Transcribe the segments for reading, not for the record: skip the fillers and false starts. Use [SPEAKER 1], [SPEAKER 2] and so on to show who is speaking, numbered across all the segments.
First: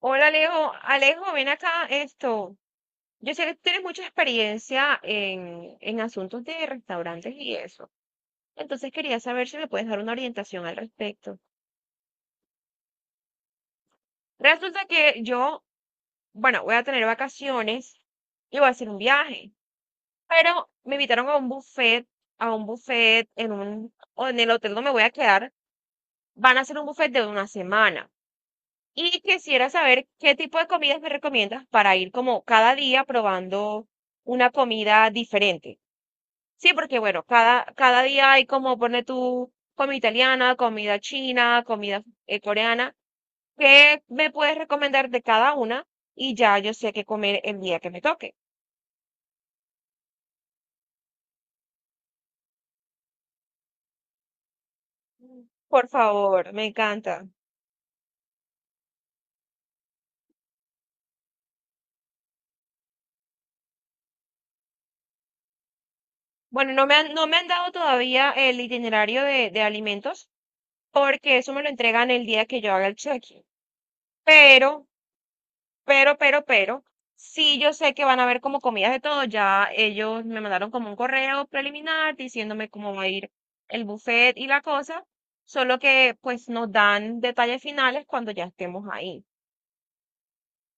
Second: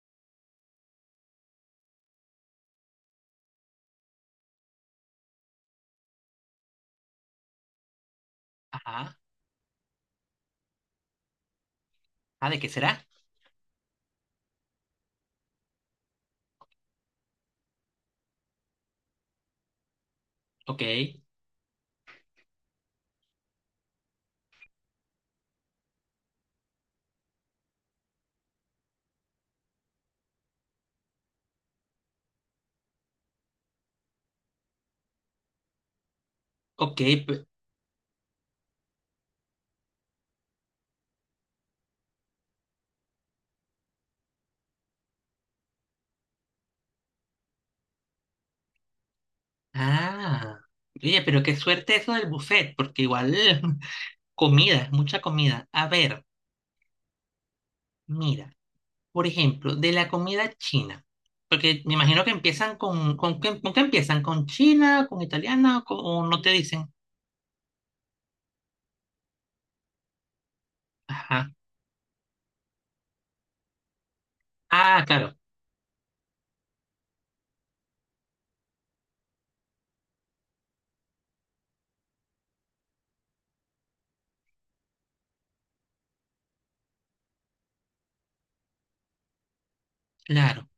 [SPEAKER 1] Hola Alejo, Alejo, ven acá esto. Yo sé que tú tienes mucha experiencia en asuntos de restaurantes y eso. Entonces
[SPEAKER 2] Ajá.
[SPEAKER 1] quería saber si me puedes dar una orientación al respecto.
[SPEAKER 2] Ah, ¿de qué será?
[SPEAKER 1] Resulta que yo, bueno, voy a tener vacaciones y voy a hacer un viaje, pero
[SPEAKER 2] Ok,
[SPEAKER 1] me invitaron a un buffet en un, o en el hotel donde me voy a quedar, van a hacer un buffet de una semana. Y quisiera saber qué tipo de comidas me recomiendas para ir como cada día probando una comida diferente. Sí,
[SPEAKER 2] ok.
[SPEAKER 1] porque bueno,
[SPEAKER 2] pe-
[SPEAKER 1] cada día hay como pone tu comida italiana, comida china, comida coreana. ¿Qué me puedes recomendar de cada una? Y ya yo sé qué comer el día que me toque.
[SPEAKER 2] Ah, oye, pero qué suerte eso del buffet, porque igual comida, mucha comida.
[SPEAKER 1] Por
[SPEAKER 2] A ver,
[SPEAKER 1] favor, me encanta.
[SPEAKER 2] mira, por ejemplo, de la comida china, porque me imagino que empiezan con qué empiezan? ¿Con china, con italiana o o no te
[SPEAKER 1] Bueno, no
[SPEAKER 2] dicen?
[SPEAKER 1] me han, no me han dado todavía el itinerario de alimentos porque eso
[SPEAKER 2] Ajá.
[SPEAKER 1] me lo entregan el día que yo haga el check-in. Pero
[SPEAKER 2] Ah, claro,
[SPEAKER 1] pero, sí yo sé que van a haber como comidas de todo. Ya ellos me mandaron como un correo preliminar diciéndome cómo va a ir el buffet y la cosa. Solo que pues nos dan detalles finales cuando ya estemos ahí.
[SPEAKER 2] claro.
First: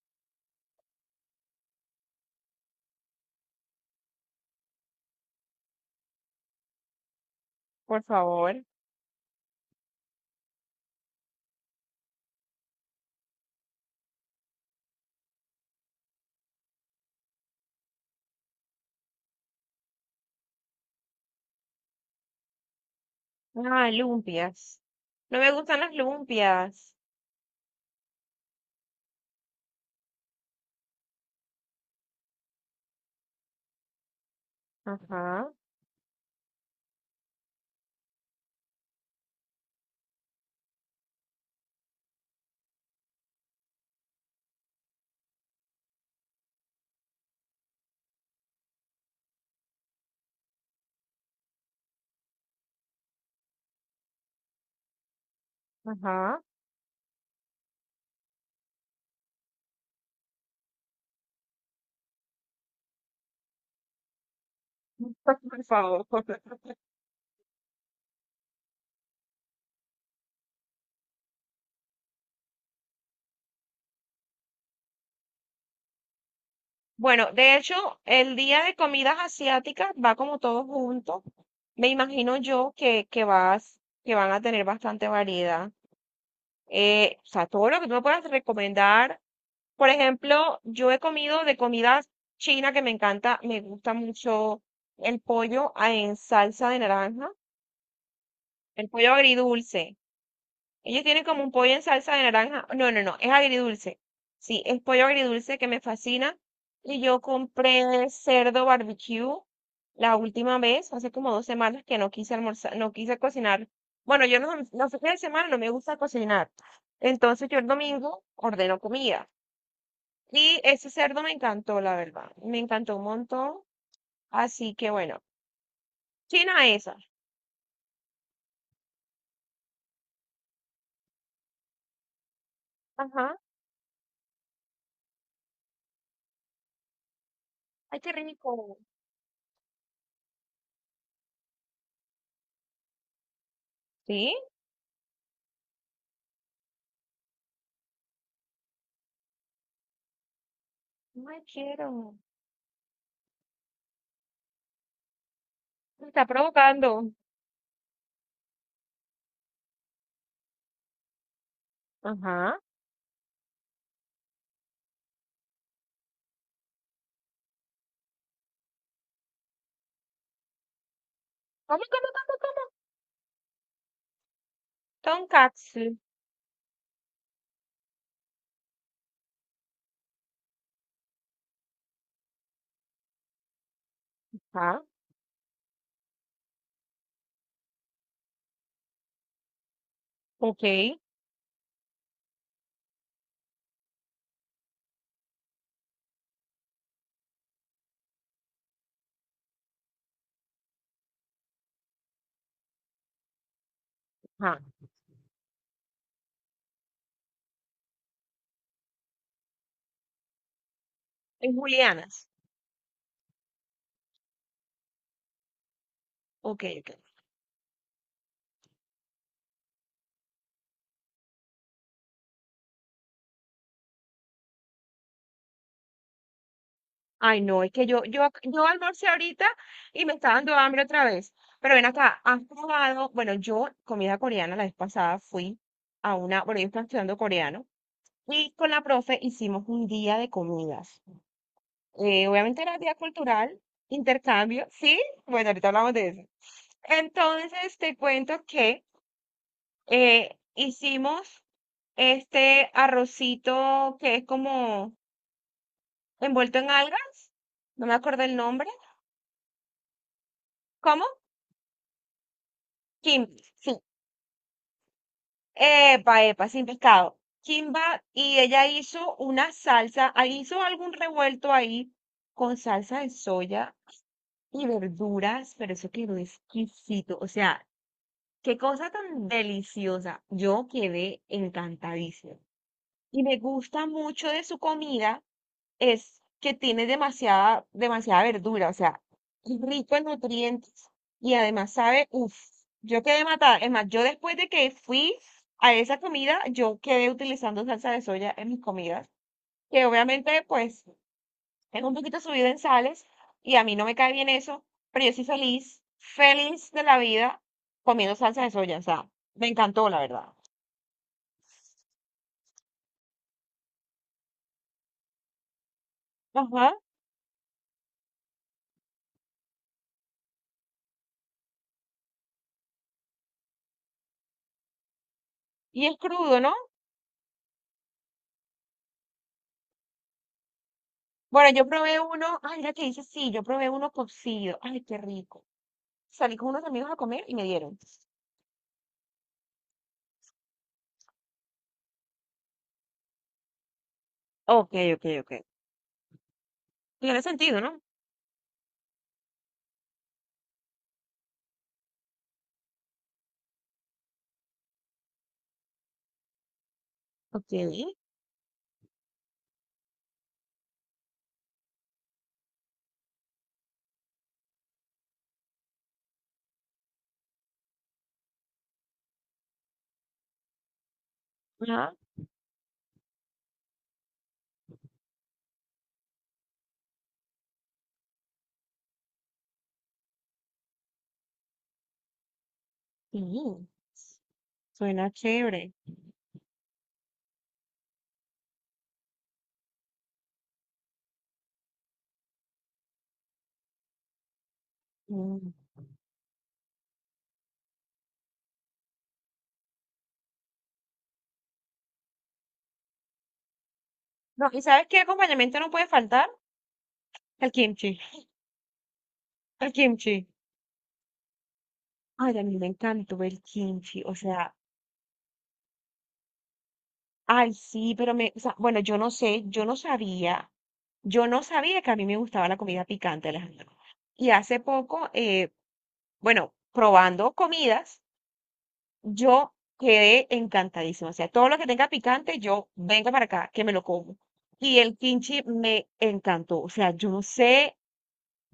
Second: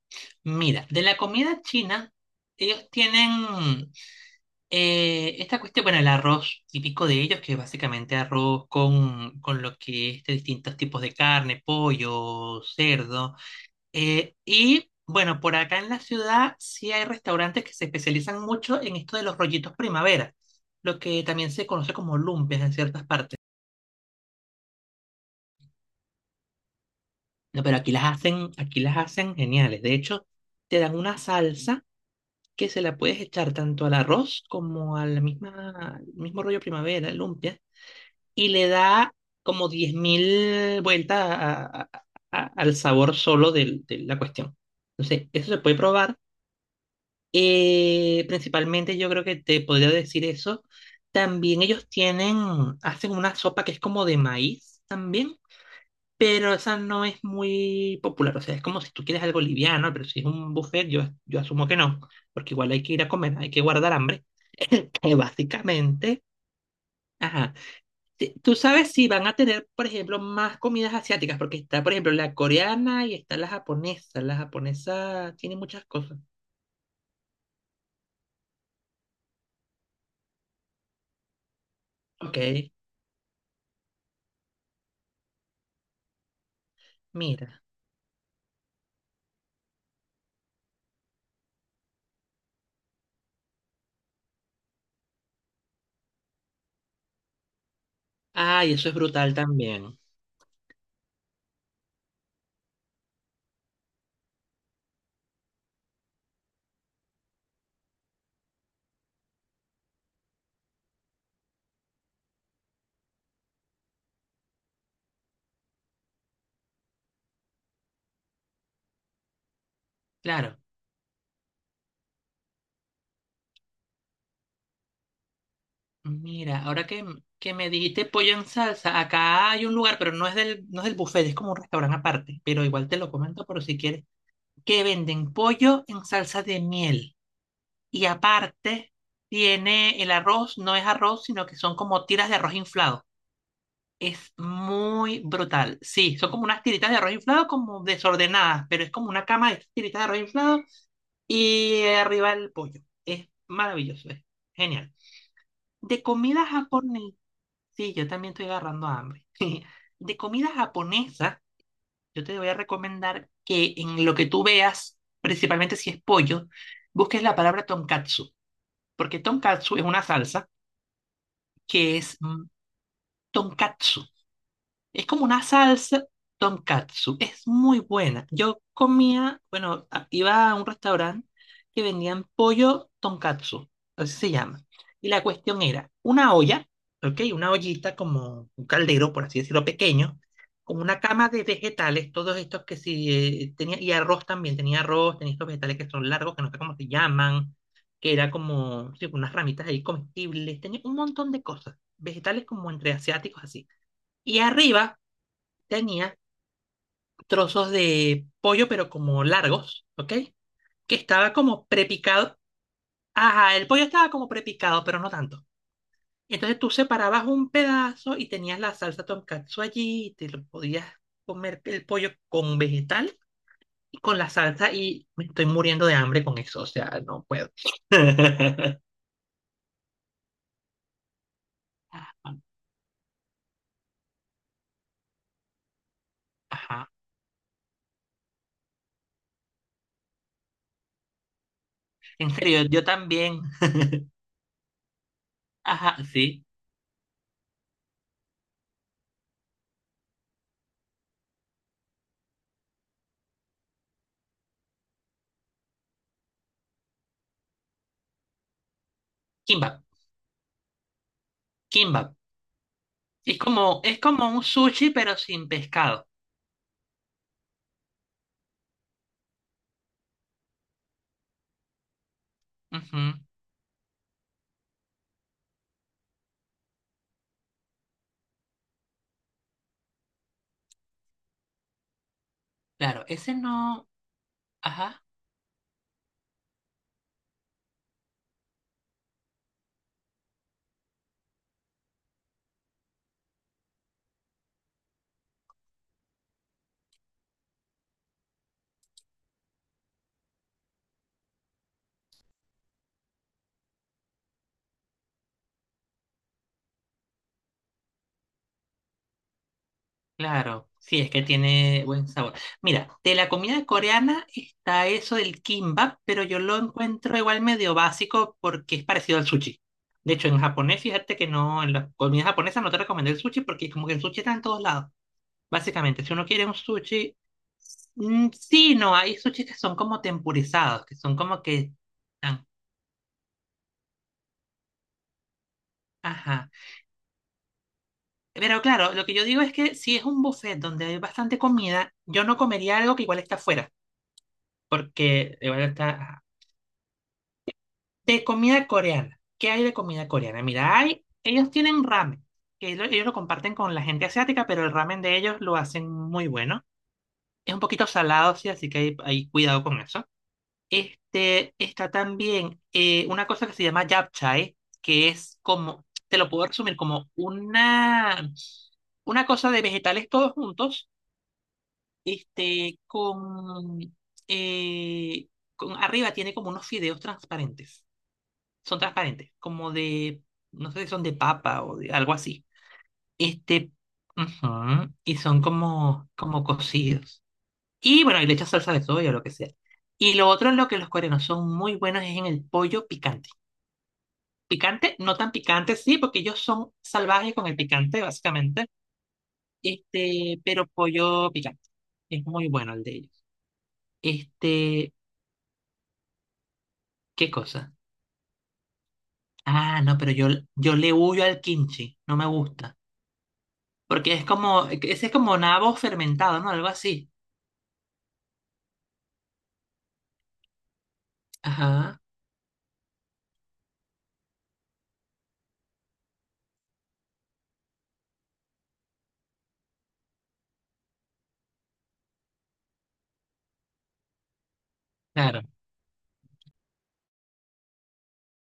[SPEAKER 2] Mira, de la comida china, ellos tienen esta cuestión, bueno, el arroz típico de ellos, que es
[SPEAKER 1] Por
[SPEAKER 2] básicamente
[SPEAKER 1] favor.
[SPEAKER 2] arroz con lo que es de distintos tipos de carne, pollo, cerdo. Y bueno, por acá en la ciudad sí hay restaurantes que se especializan mucho en esto de los rollitos primavera, lo que también se conoce como lumpes en ciertas partes.
[SPEAKER 1] Ah, lumpias. No me gustan las lumpias.
[SPEAKER 2] No, pero aquí las hacen geniales. De hecho, te dan una salsa que se la puedes echar tanto al arroz como al
[SPEAKER 1] Ajá,
[SPEAKER 2] misma, al mismo rollo primavera, lumpia y le da como 10.000 vueltas al sabor solo de la cuestión. Entonces, eso se puede probar. Principalmente yo creo que te podría decir eso. También ellos tienen, hacen una sopa que es como de maíz también,
[SPEAKER 1] ajá.
[SPEAKER 2] pero esa no es muy popular. O sea, es como si tú quieres algo liviano, pero si es un buffet, yo asumo que no, porque igual hay que ir a comer, hay que guardar hambre. Que
[SPEAKER 1] Por favor.
[SPEAKER 2] básicamente... Ajá. Tú sabes si van a tener, por ejemplo, más comidas asiáticas, porque está, por ejemplo, la coreana y está la japonesa. La japonesa tiene muchas cosas.
[SPEAKER 1] Bueno, de hecho, el día de comidas asiáticas va como todo junto. Me imagino
[SPEAKER 2] Ok,
[SPEAKER 1] yo que vas, que van a tener bastante variedad. O sea,
[SPEAKER 2] mira.
[SPEAKER 1] todo lo que tú me puedas recomendar. Por ejemplo, yo he comido de comida china que me encanta, me gusta mucho en salsa de naranja,
[SPEAKER 2] Ay,
[SPEAKER 1] el
[SPEAKER 2] eso es
[SPEAKER 1] pollo
[SPEAKER 2] brutal
[SPEAKER 1] agridulce.
[SPEAKER 2] también.
[SPEAKER 1] Ellos tienen como un pollo en salsa de naranja. No, no, no, es agridulce. Sí, es pollo agridulce que me fascina. Y yo compré cerdo barbecue la última vez, hace como dos semanas que no quise almorzar, no quise cocinar. Bueno, yo no, los fines de semana no me gusta cocinar. Entonces yo el domingo ordeno comida.
[SPEAKER 2] Claro.
[SPEAKER 1] Y ese cerdo me encantó, la verdad. Me encantó un montón. Así que bueno,
[SPEAKER 2] Mira,
[SPEAKER 1] china esa.
[SPEAKER 2] que me dijiste pollo en salsa, acá hay un lugar, pero no es del, no es del buffet, es como un restaurante aparte, pero igual te lo
[SPEAKER 1] Ajá.
[SPEAKER 2] comento por si quieres, que venden pollo en salsa de miel.
[SPEAKER 1] Ay,
[SPEAKER 2] Y
[SPEAKER 1] qué rico.
[SPEAKER 2] aparte, tiene el arroz, no es arroz, sino que son como tiras de arroz inflado.
[SPEAKER 1] ¿Sí?
[SPEAKER 2] Es muy brutal. Sí, son como unas tiritas de arroz inflado, como desordenadas, pero es como una cama de tiritas de arroz inflado
[SPEAKER 1] Ay,
[SPEAKER 2] y
[SPEAKER 1] quiero.
[SPEAKER 2] arriba el pollo. Es maravilloso, es genial. De
[SPEAKER 1] Me está
[SPEAKER 2] comida
[SPEAKER 1] provocando.
[SPEAKER 2] japonesa, sí, yo también estoy agarrando hambre. De comida japonesa, yo te voy a
[SPEAKER 1] Ajá.
[SPEAKER 2] recomendar que en lo que tú veas, principalmente si es pollo, busques la palabra tonkatsu, porque tonkatsu es una salsa
[SPEAKER 1] ¿Cómo,
[SPEAKER 2] que
[SPEAKER 1] cómo,
[SPEAKER 2] es
[SPEAKER 1] cómo, cómo?
[SPEAKER 2] tonkatsu. Es como una
[SPEAKER 1] Tonkatsu.
[SPEAKER 2] salsa tonkatsu. Es muy buena. Yo comía, bueno, iba a un restaurante que vendían pollo tonkatsu. Así se llama.
[SPEAKER 1] Ajá.
[SPEAKER 2] Y la cuestión era una olla, ¿ok? Una ollita como un caldero, por así decirlo, pequeño,
[SPEAKER 1] Ok.
[SPEAKER 2] con una cama de vegetales, todos estos que sí tenía, y arroz también, tenía arroz, tenía estos vegetales que son largos, que no sé cómo se llaman, que era como sí, unas ramitas ahí comestibles, tenía un montón de cosas, vegetales como entre asiáticos así. Y
[SPEAKER 1] Ajá.
[SPEAKER 2] arriba tenía trozos de pollo, pero como largos, ¿ok? Que estaba
[SPEAKER 1] En
[SPEAKER 2] como
[SPEAKER 1] julianas.
[SPEAKER 2] prepicado. Ajá, el pollo estaba como prepicado, pero no tanto. Entonces
[SPEAKER 1] Ok,
[SPEAKER 2] tú
[SPEAKER 1] ok.
[SPEAKER 2] separabas un pedazo y tenías la salsa tonkatsu allí y te lo podías comer el pollo con vegetal y con la salsa y me estoy muriendo de hambre con eso, o sea, no
[SPEAKER 1] Ay,
[SPEAKER 2] puedo.
[SPEAKER 1] no, es que yo almorcé ahorita y me está dando hambre otra vez. Pero ven acá, has probado, bueno, yo comida coreana la vez pasada fui a una, bueno, yo estaba
[SPEAKER 2] Ajá.
[SPEAKER 1] estudiando coreano y con la profe hicimos un día de comidas.
[SPEAKER 2] En
[SPEAKER 1] Obviamente
[SPEAKER 2] serio,
[SPEAKER 1] era
[SPEAKER 2] yo
[SPEAKER 1] día
[SPEAKER 2] también.
[SPEAKER 1] cultural, intercambio, ¿sí? Bueno, ahorita hablamos
[SPEAKER 2] Ajá,
[SPEAKER 1] de eso.
[SPEAKER 2] sí.
[SPEAKER 1] Entonces te cuento que hicimos este arrocito que es como envuelto en algas, no me acuerdo el nombre.
[SPEAKER 2] Kimbap,
[SPEAKER 1] ¿Cómo?
[SPEAKER 2] kimbap.
[SPEAKER 1] Kimba, sí.
[SPEAKER 2] Es como un sushi, pero sin pescado.
[SPEAKER 1] Epa, epa, sin pescado. Kimba, y ella hizo una salsa, ah, hizo algún revuelto ahí con salsa de
[SPEAKER 2] Ujú.
[SPEAKER 1] soya y verduras, pero eso quedó exquisito. O sea, qué cosa tan deliciosa. Yo quedé encantadísima.
[SPEAKER 2] Claro,
[SPEAKER 1] Y
[SPEAKER 2] ese
[SPEAKER 1] me gusta
[SPEAKER 2] no.
[SPEAKER 1] mucho de su
[SPEAKER 2] Ajá,
[SPEAKER 1] comida es que tiene demasiada verdura, o sea, es rico en nutrientes y además sabe, uff, yo quedé matada. Es más, yo después de que fui a esa comida, yo quedé utilizando salsa de soya en mis comidas, que obviamente pues es un poquito subido en sales y a mí no me cae bien eso, pero yo soy feliz, feliz de la vida comiendo salsa de soya, o sea, me encantó la verdad.
[SPEAKER 2] claro. Sí, es que tiene buen sabor. Mira, de la comida coreana está eso del kimbap, pero yo lo
[SPEAKER 1] Ajá,
[SPEAKER 2] encuentro igual medio básico porque es parecido al sushi. De hecho, en japonés, fíjate que no, en la comida japonesa no te recomendé el sushi porque como que el sushi está en todos lados.
[SPEAKER 1] y es
[SPEAKER 2] Básicamente, si uno
[SPEAKER 1] crudo,
[SPEAKER 2] quiere un
[SPEAKER 1] ¿no?
[SPEAKER 2] sushi, sí, no, hay sushi que son como tempurizados, que son como
[SPEAKER 1] Bueno, yo
[SPEAKER 2] que
[SPEAKER 1] probé uno,
[SPEAKER 2] están,
[SPEAKER 1] ay, mira que dice sí, yo probé uno cocido, ay, qué rico. Salí con
[SPEAKER 2] ajá.
[SPEAKER 1] unos amigos a comer y me dieron.
[SPEAKER 2] Pero claro, lo que yo digo es que si es un buffet donde hay bastante comida, yo no comería algo que igual está afuera,
[SPEAKER 1] Ok, ok, ok.
[SPEAKER 2] porque igual está
[SPEAKER 1] Tiene sentido, ¿no?
[SPEAKER 2] de comida coreana. ¿Qué hay de comida coreana? Mira, hay, ellos tienen ramen, que ellos lo comparten con la gente asiática, pero el ramen de ellos lo hacen muy bueno.
[SPEAKER 1] Ok.
[SPEAKER 2] Es un poquito salado, sí, así que hay cuidado con eso. Este, está también una cosa que se llama japchae, que es como, te lo puedo resumir como una cosa de vegetales todos juntos
[SPEAKER 1] Ah,
[SPEAKER 2] este, con, eh, con arriba tiene como unos fideos transparentes. Son transparentes, como de, no sé si son de papa o de algo así.
[SPEAKER 1] sí,
[SPEAKER 2] Este, ujú,
[SPEAKER 1] suena
[SPEAKER 2] y son
[SPEAKER 1] chévere.
[SPEAKER 2] como, como cocidos. Y bueno, y le echas salsa de soya o lo que sea. Y lo otro en lo que los coreanos son muy buenos es en el pollo picante. Picante, no tan
[SPEAKER 1] Mm.
[SPEAKER 2] picante, sí, porque ellos son salvajes con el picante, básicamente. Este, pero pollo picante. Es muy bueno el de ellos.
[SPEAKER 1] No, ¿y sabes
[SPEAKER 2] Este,
[SPEAKER 1] qué acompañamiento no puede faltar?
[SPEAKER 2] ¿qué
[SPEAKER 1] El
[SPEAKER 2] cosa?
[SPEAKER 1] kimchi. El
[SPEAKER 2] Ah, no, pero
[SPEAKER 1] kimchi.
[SPEAKER 2] yo le huyo al kimchi, no me
[SPEAKER 1] Ay, a mí me
[SPEAKER 2] gusta.
[SPEAKER 1] encantó el kimchi.
[SPEAKER 2] Porque
[SPEAKER 1] O
[SPEAKER 2] es
[SPEAKER 1] sea,
[SPEAKER 2] como, ese es como nabo fermentado, ¿no? Algo así.
[SPEAKER 1] ay, sí, pero me, o sea, bueno, yo no sabía que a
[SPEAKER 2] Ajá,
[SPEAKER 1] mí me gustaba la comida picante, Alejandro. Y hace poco, bueno, probando comidas, yo quedé encantadísima. O sea, todo lo que tenga picante, yo vengo para acá, que me lo como. Y el kimchi
[SPEAKER 2] claro.
[SPEAKER 1] me encantó. O sea, yo no sé,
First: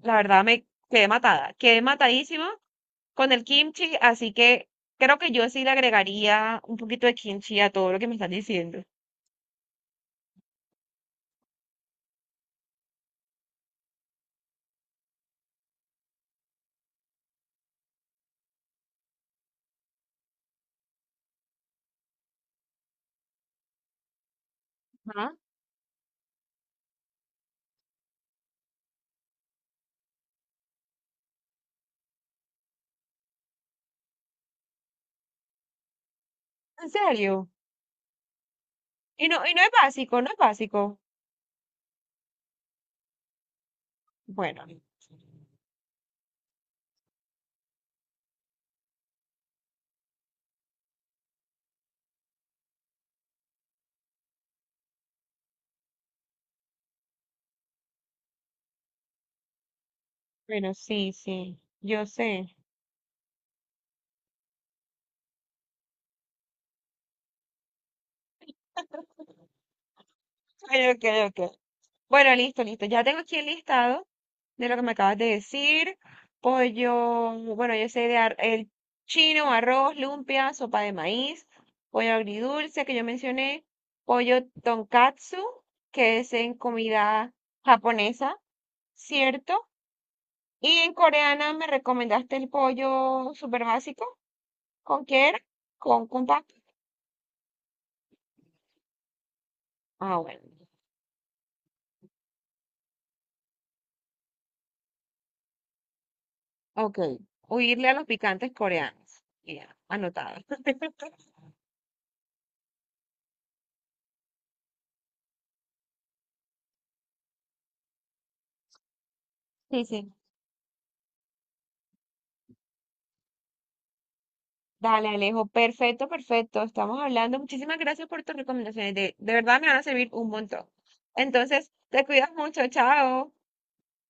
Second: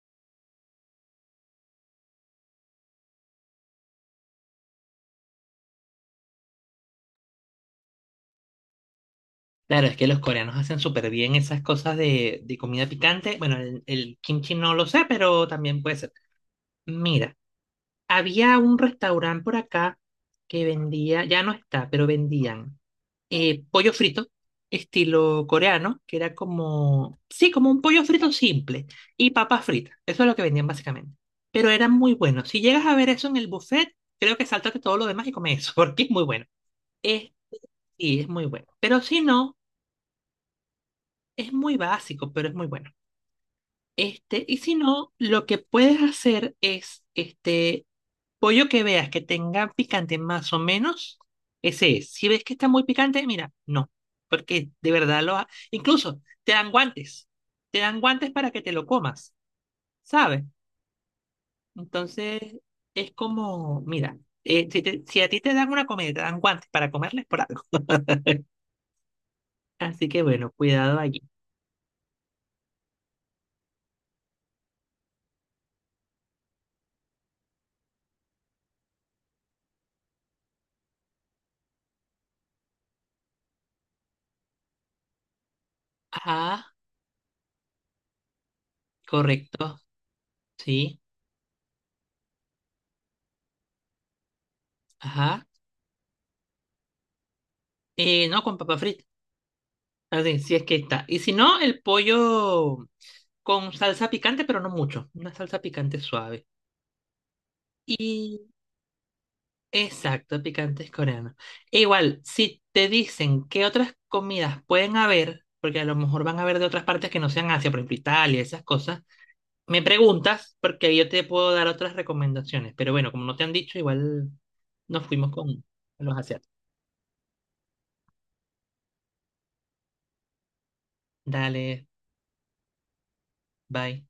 [SPEAKER 1] la verdad me quedé matada, quedé matadísima con el kimchi, así que creo que yo sí le agregaría un poquito de kimchi a todo lo que me están diciendo.
[SPEAKER 2] Claro, es que los coreanos hacen súper bien esas cosas de comida picante. Bueno, el kimchi no lo sé, pero también puede ser. Mira, había un restaurante por acá que vendía, ya no está, pero vendían. Pollo frito, estilo coreano, que era como, sí, como un pollo frito simple, y papas fritas. Eso es lo que vendían básicamente. Pero eran muy buenos. Si llegas a ver eso en el buffet, creo que sáltate todo lo demás y come eso, porque es muy bueno.
[SPEAKER 1] ¿En
[SPEAKER 2] Es,
[SPEAKER 1] serio?
[SPEAKER 2] sí, es muy bueno. Pero si
[SPEAKER 1] Y
[SPEAKER 2] no,
[SPEAKER 1] no es básico, no es básico.
[SPEAKER 2] es muy básico, pero es muy bueno. Este, y
[SPEAKER 1] Bueno,
[SPEAKER 2] si no, lo que puedes hacer es este, pollo que veas que tenga picante más o menos, ese es. Si ves que está muy picante, mira, no, porque de verdad lo ha... Incluso te dan guantes para que te lo comas, ¿sabes?
[SPEAKER 1] bueno, sí, sí, yo
[SPEAKER 2] Entonces
[SPEAKER 1] sé.
[SPEAKER 2] es como, mira, si, si a ti te dan una comida, y te dan guantes para comerles por algo. Así que bueno,
[SPEAKER 1] Ok,
[SPEAKER 2] cuidado
[SPEAKER 1] ok,
[SPEAKER 2] allí.
[SPEAKER 1] ok. Bueno, listo, listo. Ya tengo aquí el listado de lo que me acabas de decir. Pollo, bueno, yo sé de ar- el chino, arroz, lumpia, sopa de maíz, pollo agridulce que yo mencioné, pollo tonkatsu, que es en
[SPEAKER 2] Ajá,
[SPEAKER 1] comida japonesa, ¿cierto?
[SPEAKER 2] correcto,
[SPEAKER 1] Y en
[SPEAKER 2] sí,
[SPEAKER 1] coreana me recomendaste el pollo súper básico. ¿Con qué era?
[SPEAKER 2] ajá.
[SPEAKER 1] Con Kumpa.
[SPEAKER 2] No con papa frita,
[SPEAKER 1] Ah,
[SPEAKER 2] así,
[SPEAKER 1] bueno.
[SPEAKER 2] si es que está. Y si no, el pollo con salsa picante, pero no mucho, una salsa picante suave.
[SPEAKER 1] Ok. Huirle a los
[SPEAKER 2] Y
[SPEAKER 1] picantes coreanos. Ya, anotado.
[SPEAKER 2] exacto, picantes coreanos. E igual, si te dicen qué otras comidas pueden haber, porque a lo mejor van a haber de otras partes que no sean Asia, por ejemplo, Italia, esas cosas, me
[SPEAKER 1] Sí, sí.
[SPEAKER 2] preguntas porque yo te puedo dar otras recomendaciones. Pero bueno, como no te han dicho, igual nos
[SPEAKER 1] Dale,
[SPEAKER 2] fuimos
[SPEAKER 1] Alejo.
[SPEAKER 2] con
[SPEAKER 1] Perfecto,
[SPEAKER 2] los asiáticos.
[SPEAKER 1] perfecto. Estamos hablando. Muchísimas gracias por tus recomendaciones. De verdad me van a servir un montón. Entonces,
[SPEAKER 2] Dale,
[SPEAKER 1] te cuidas mucho. Chao.
[SPEAKER 2] bye.